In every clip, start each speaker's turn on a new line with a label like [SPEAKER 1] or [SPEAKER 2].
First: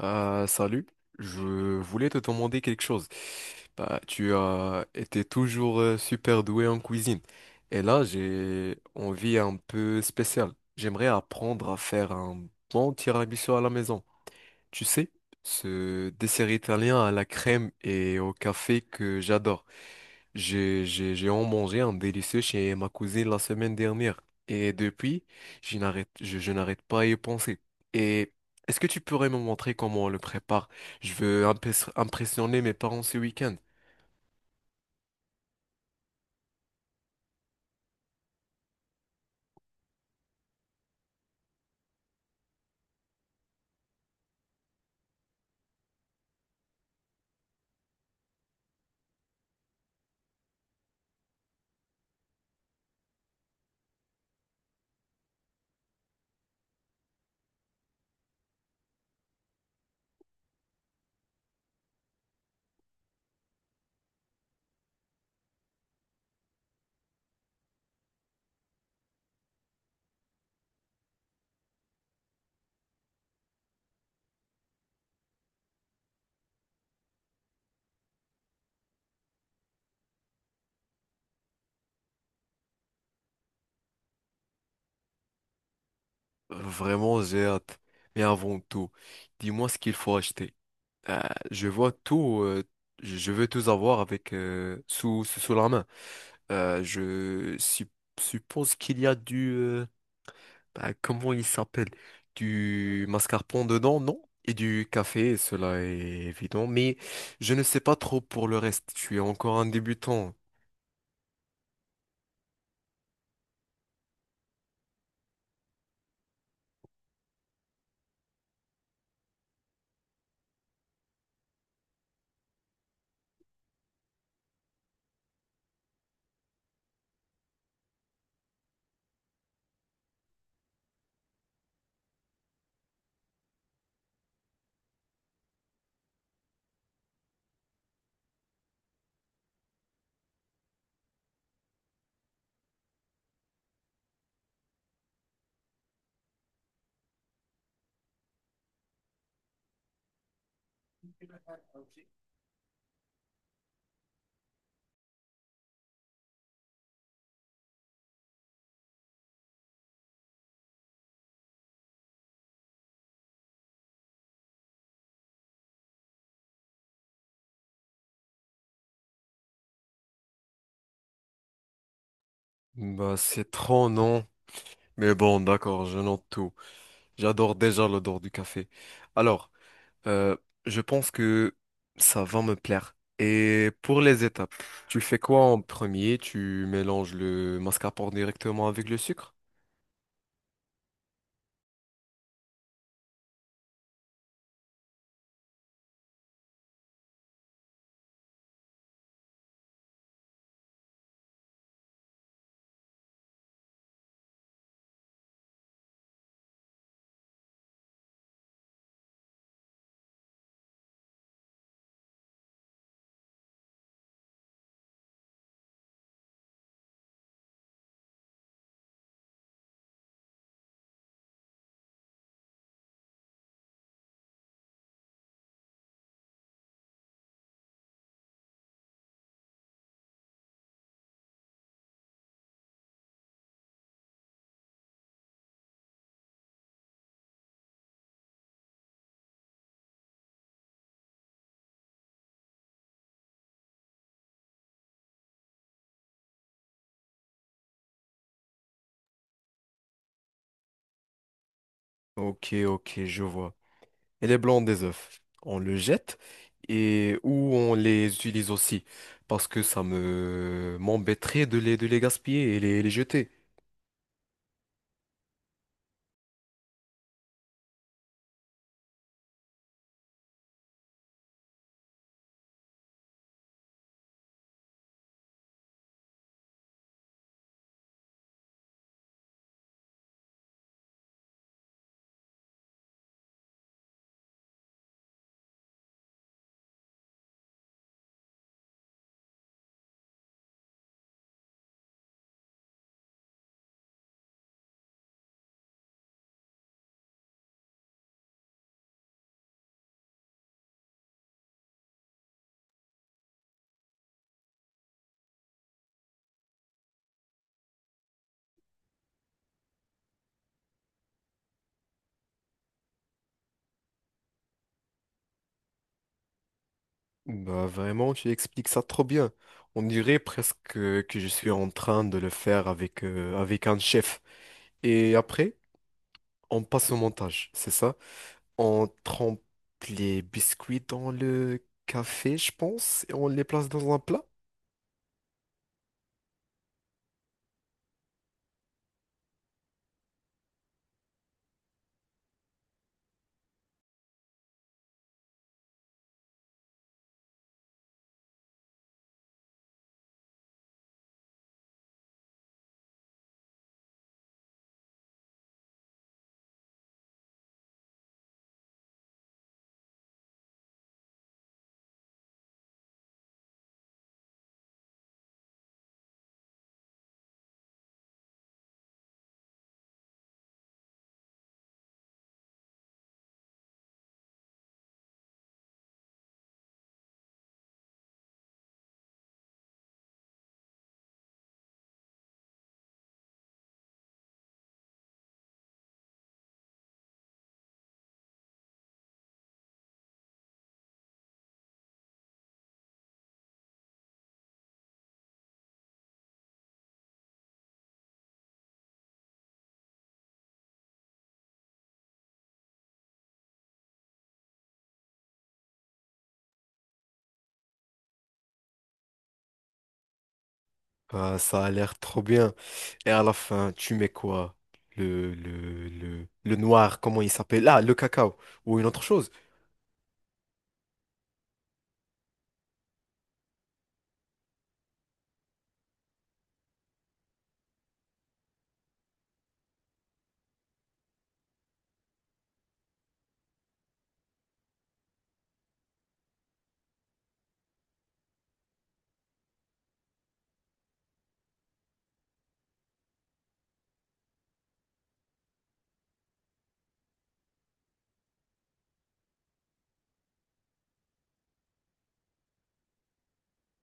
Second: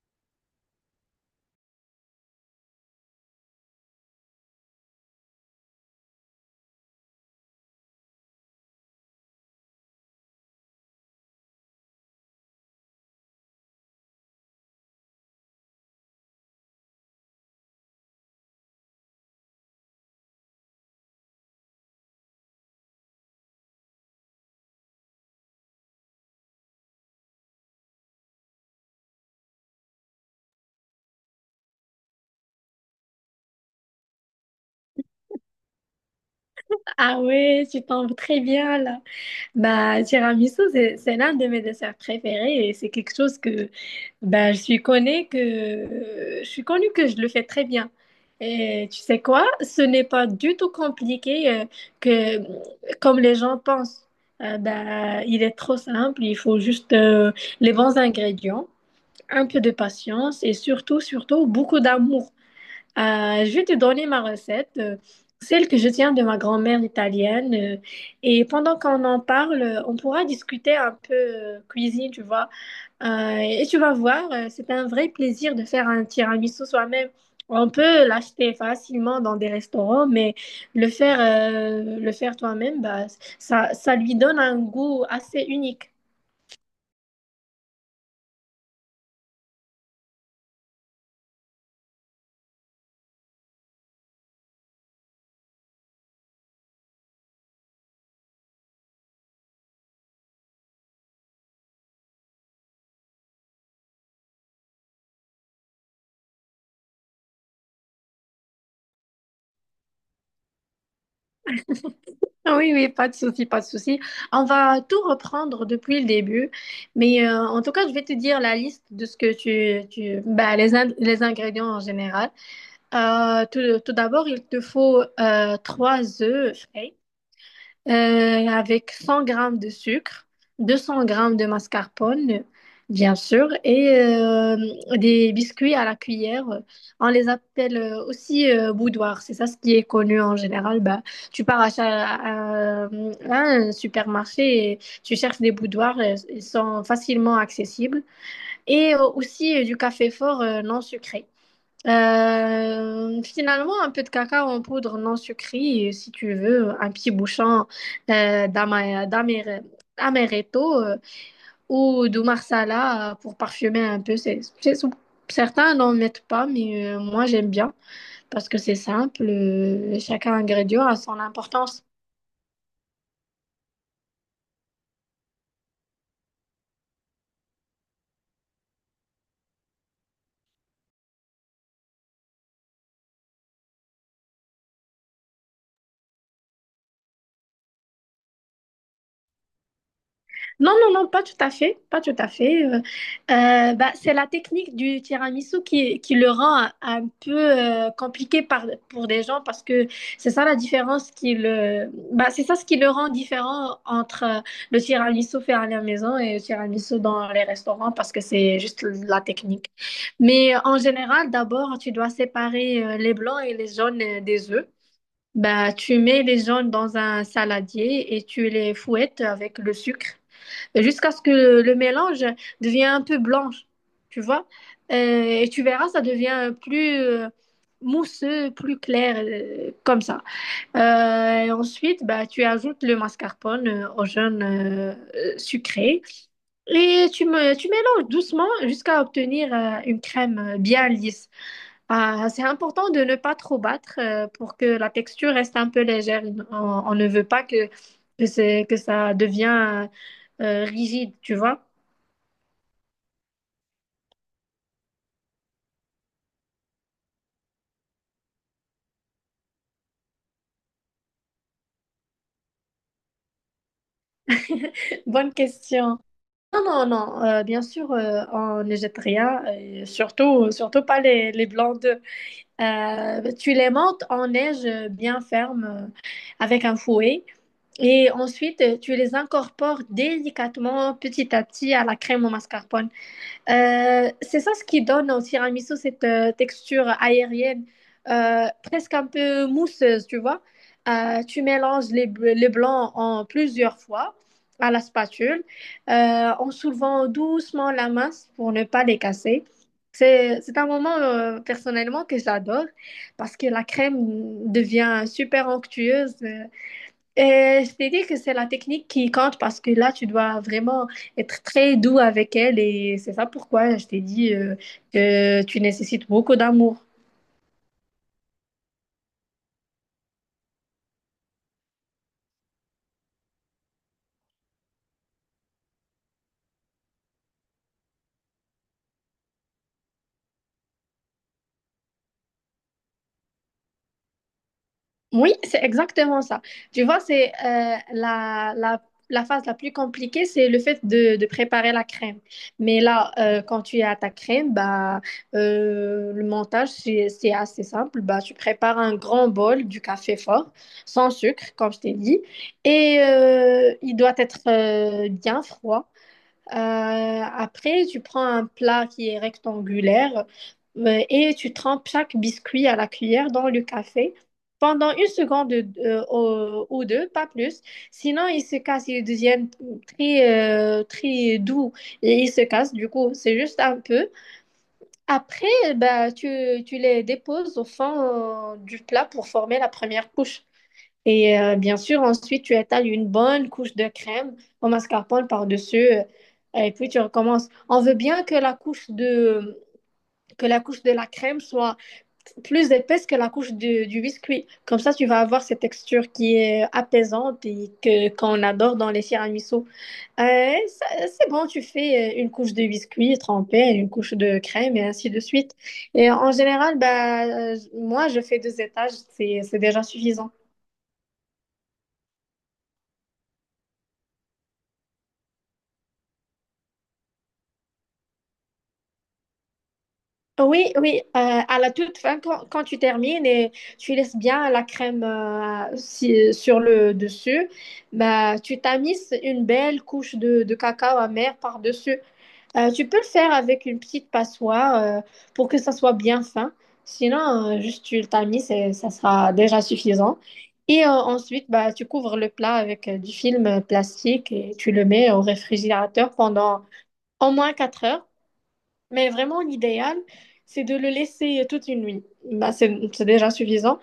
[SPEAKER 1] Salut, je voulais te demander quelque chose. Bah, tu as été toujours super doué en cuisine. Et là, j'ai envie un peu spéciale. J'aimerais apprendre à faire un bon tiramisu à la maison. Tu sais, ce dessert italien à la crème et au café que j'adore. J'ai en mangé un délicieux chez ma cousine la semaine dernière. Et depuis, je n'arrête pas à y penser. Et est-ce que tu pourrais me montrer comment on le prépare? Je veux impressionner mes parents ce week-end.
[SPEAKER 2] Ah ouais, tu tombes très bien là. Bah, tiramisu, c'est l'un de mes desserts préférés et c'est quelque chose que bah, je suis connue que je le fais très bien. Et tu sais quoi? Ce n'est pas du tout compliqué que comme les gens pensent. Bah, il est trop simple, il faut juste les bons ingrédients, un peu de patience et surtout, surtout beaucoup d'amour. Je vais te donner ma recette, celle que je tiens de ma grand-mère italienne. Et pendant qu'on en parle, on pourra discuter un peu cuisine, tu vois. Et tu vas voir, c'est un vrai plaisir de faire un tiramisu soi-même. On peut l'acheter facilement dans des restaurants, mais le faire toi-même, bah, ça lui donne un goût assez unique.
[SPEAKER 1] Vraiment, j'ai hâte. Mais avant tout, dis-moi ce qu'il faut acheter. Euh, je vois tout, je veux tout avoir avec, sous la main. Euh, je sup- Suppose qu'il y a du, bah, comment il s'appelle? Du mascarpone dedans, non? Et du café, cela est évident. Mais je ne sais pas trop pour le reste. Je suis encore un débutant.
[SPEAKER 2] Ah oui, oui, pas de souci, pas de souci. On va tout reprendre depuis le début. Mais en tout cas, je vais te dire la liste de ce que tu bah, les ingrédients en général. Tout d'abord, il te faut trois œufs frais. Avec 100 grammes de sucre, 200 grammes de mascarpone, bien sûr, et des biscuits à la cuillère. On les appelle aussi boudoir. C'est ça ce qui est connu en général. Bah, tu pars à un supermarché et tu cherches des boudoirs. Ils sont facilement accessibles. Et aussi du café fort non sucré. Finalement, un peu de cacao en poudre non sucrée, et si tu veux, un petit bouchon euh, d'ama- d'amer- d'amaretto ou de marsala pour parfumer un peu. Certains n'en mettent pas, mais moi j'aime bien parce que c'est simple. Chaque ingrédient a son importance.
[SPEAKER 1] Bah, c'est trop, non? Mais bon, d'accord, je note tout. J'adore déjà l'odeur du café. Alors, euh, je pense que ça va me plaire. Et pour les étapes, tu fais quoi en premier? Tu mélanges le mascarpone directement avec le sucre?
[SPEAKER 2] Non, non, non, pas tout à fait, pas tout à fait. Bah, c'est la technique du tiramisu qui le rend un peu compliqué pour des gens parce que c'est ça la différence bah, c'est ça ce qui le rend différent entre le tiramisu fait à la maison et le tiramisu dans les restaurants parce que c'est juste la technique. Mais en général, d'abord, tu dois séparer les blancs et les jaunes des œufs. Bah, tu mets les jaunes dans un saladier et tu les fouettes avec le sucre jusqu'à ce que le mélange devienne un peu blanche, tu vois. Euh, et tu verras, ça devient plus mousseux, plus clair, comme ça. Et ensuite, bah, tu ajoutes le mascarpone au jaune sucré et tu mélanges doucement jusqu'à obtenir une crème bien lisse. Ah, c'est important de ne pas trop battre pour que la texture reste un peu légère. On ne veut pas que ça devient rigide, tu vois.
[SPEAKER 1] Ok, ok, je vois. Et les blancs des œufs. On le jette et ou on les utilise aussi parce que ça me m'embêterait de les gaspiller et les jeter.
[SPEAKER 2] Bonne question. Non, non, non. Bien sûr, on ne jette rien. Et surtout, surtout pas les blancs d'œufs. Tu les montes en neige bien ferme avec un fouet. Et ensuite, tu les incorpores délicatement, petit à petit, à la crème au mascarpone. C'est ça ce qui donne au tiramisu cette texture aérienne, presque un peu mousseuse, tu vois. Tu mélanges les blancs en plusieurs fois à la spatule, en soulevant doucement la masse pour ne pas les casser. C'est un moment personnellement que j'adore parce que la crème devient super onctueuse. Je t'ai dit que c'est la technique qui compte parce que là, tu dois vraiment être très doux avec elle et c'est ça pourquoi je t'ai dit que tu nécessites beaucoup d'amour.
[SPEAKER 1] Bah vraiment, tu expliques ça trop bien. On dirait presque que je suis en train de le faire avec un chef. Et après, on passe au montage, c'est ça? On trempe les biscuits dans le café, je pense, et on les place dans un plat.
[SPEAKER 2] Oui, c'est exactement ça. Tu vois, c'est la phase la plus compliquée, c'est le fait de préparer la crème. Mais là, quand tu as ta crème, bah, le montage, c'est assez simple. Bah, tu prépares un grand bol du café fort, sans sucre, comme je t'ai dit. Et il doit être bien froid. Après, tu prends un plat qui est rectangulaire et tu trempes chaque biscuit à la cuillère dans le café pendant une seconde ou deux, pas plus. Sinon, ils se cassent, ils deviennent très, très doux et ils se cassent. Du coup, c'est juste un peu. Après, bah, tu les déposes au fond du plat pour former la première couche. Et bien sûr, ensuite, tu étales une bonne couche de crème au mascarpone par-dessus et puis tu recommences. On veut bien que la couche de la crème soit plus épaisse que la couche du biscuit. Comme ça, tu vas avoir cette texture qui est apaisante et que qu'on adore dans les tiramisu. C'est bon, tu fais une couche de biscuit trempé, une couche de crème et ainsi de suite. Et en général, bah, moi, je fais deux étages, c'est déjà suffisant.
[SPEAKER 1] Ah, ça a l'air trop bien. Et à la fin, tu mets quoi? Le noir, comment il s'appelle? Ah, le cacao. Ou une autre chose.
[SPEAKER 2] Oui, oui, à la toute fin, quand tu termines et tu laisses bien la crème sur le dessus, bah, tu tamises une belle couche de cacao amer par-dessus. Tu peux le faire avec une petite passoire pour que ça soit bien fin. Sinon, juste tu le tamises et ça sera déjà suffisant. Et ensuite, bah, tu couvres le plat avec du film plastique et tu le mets au réfrigérateur pendant au moins 4 heures. Mais vraiment, l'idéal, c'est de le laisser toute une nuit. Bah, c'est déjà suffisant.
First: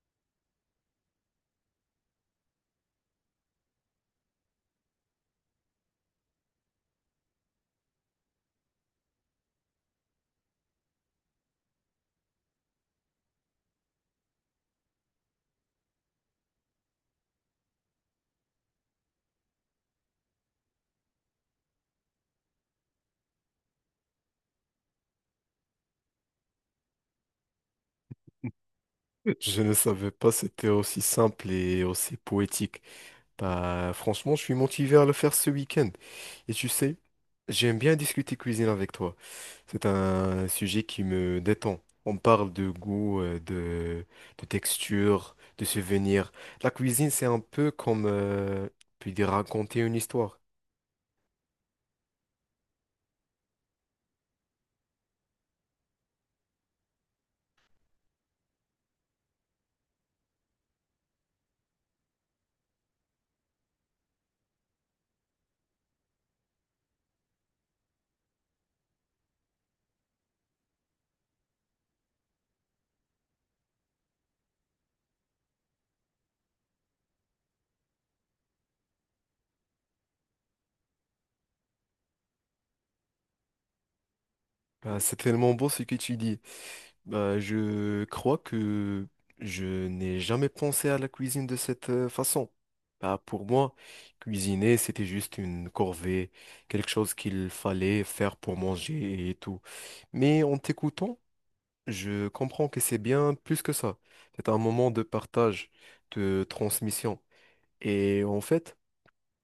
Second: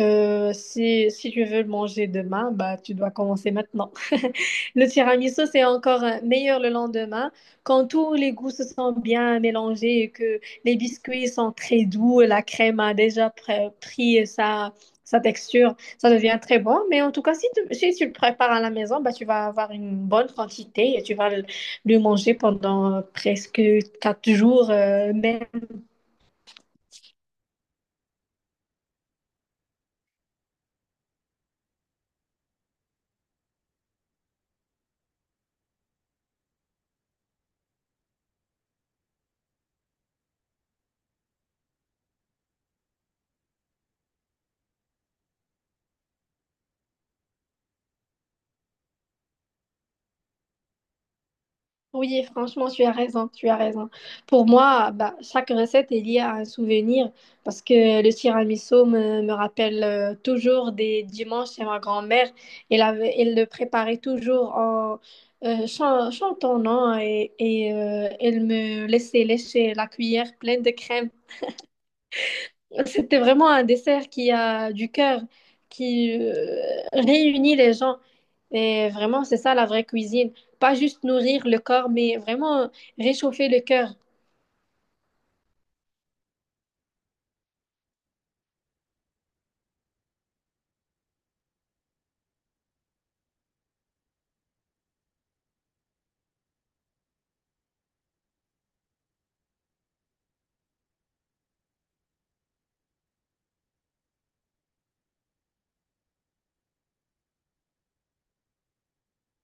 [SPEAKER 2] Si tu veux le manger demain, bah, tu dois commencer maintenant. Le tiramisu, c'est encore meilleur le lendemain quand tous les goûts se sont bien mélangés et que les biscuits sont très doux, la crème a déjà pris sa texture, ça devient très bon. Mais en tout cas, si tu le prépares à la maison, bah, tu vas avoir une bonne quantité et tu vas plus mangé pendant presque 4 jours. Même.
[SPEAKER 1] Je ne savais pas c'était aussi simple et aussi poétique. Bah, franchement, je suis motivé à le faire ce week-end. Et tu sais, j'aime bien discuter cuisine avec toi. C'est un sujet qui me détend. On parle de goût, de texture, de souvenirs. La cuisine, c'est un peu comme, on peut dire, raconter une histoire.
[SPEAKER 2] Oui, franchement, tu as raison, tu as raison. Pour moi, bah, chaque recette est liée à un souvenir parce que le tiramisu me rappelle toujours des dimanches chez ma grand-mère. Elle le préparait toujours en chantant, non? Elle me laissait lécher la cuillère pleine de crème. C'était vraiment un dessert qui a du cœur, qui réunit les gens. Et vraiment, c'est ça la vraie cuisine. Pas juste nourrir le corps, mais vraiment réchauffer le cœur.
[SPEAKER 1] Bah, c'est tellement beau ce que tu dis. Bah, je crois que je n'ai jamais pensé à la cuisine de cette façon. Bah, pour moi, cuisiner, c'était juste une corvée, quelque chose qu'il fallait faire pour manger et tout. Mais en t'écoutant, je comprends que c'est bien plus que ça. C'est un moment de partage, de transmission. Et en fait,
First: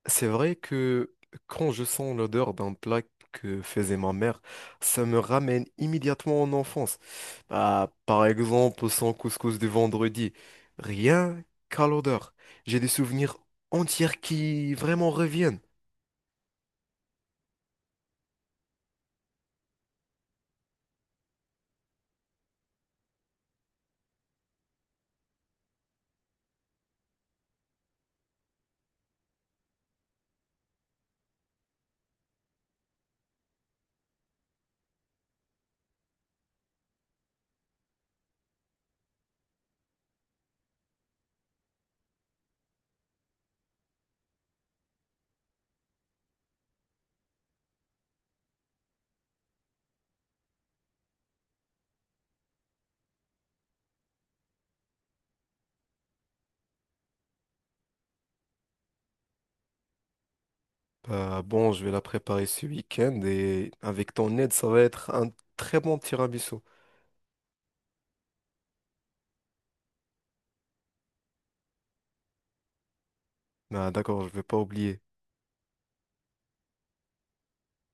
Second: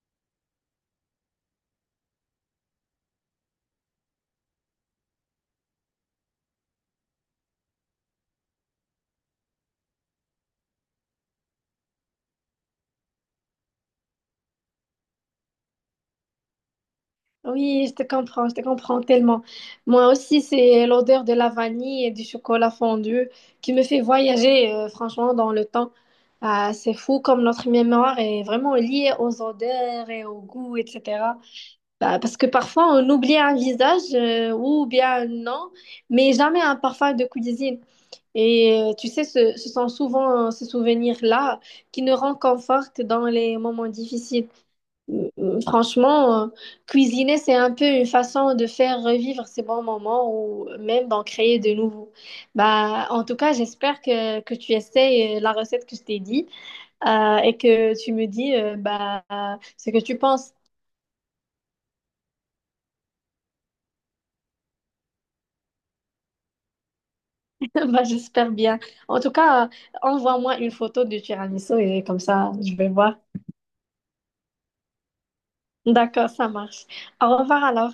[SPEAKER 1] c'est vrai que quand je sens l'odeur d'un plat que faisait ma mère, ça me ramène immédiatement en enfance. Bah, par exemple, son couscous de vendredi. Rien qu'à l'odeur. J'ai des souvenirs entiers qui vraiment reviennent.
[SPEAKER 2] Oui, je te comprends tellement. Moi aussi, c'est l'odeur de la vanille et du chocolat fondu qui me fait voyager, franchement, dans le temps. Ah, c'est fou comme notre mémoire est vraiment liée aux odeurs et aux goûts, etc. Bah, parce que parfois, on oublie un visage ou bien un nom, mais jamais un parfum de cuisine. Et tu sais, ce sont souvent ces souvenirs-là qui nous réconfortent dans les moments difficiles. Franchement, cuisiner, c'est un peu une façon de faire revivre ces bons moments ou même d'en créer de nouveaux. Bah, en tout cas, j'espère que tu essayes la recette que je t'ai dit et que tu me dis bah, ce que tu penses.
[SPEAKER 1] Bah, bon, je vais la préparer ce week-end et avec ton aide, ça va être un très bon tiramisu.
[SPEAKER 2] Bah, j'espère bien. En tout cas, envoie-moi une photo du tiramisu et comme ça, je vais voir.
[SPEAKER 1] Bah, d'accord, je vais pas oublier.
[SPEAKER 2] D'accord, ça marche. Au revoir alors.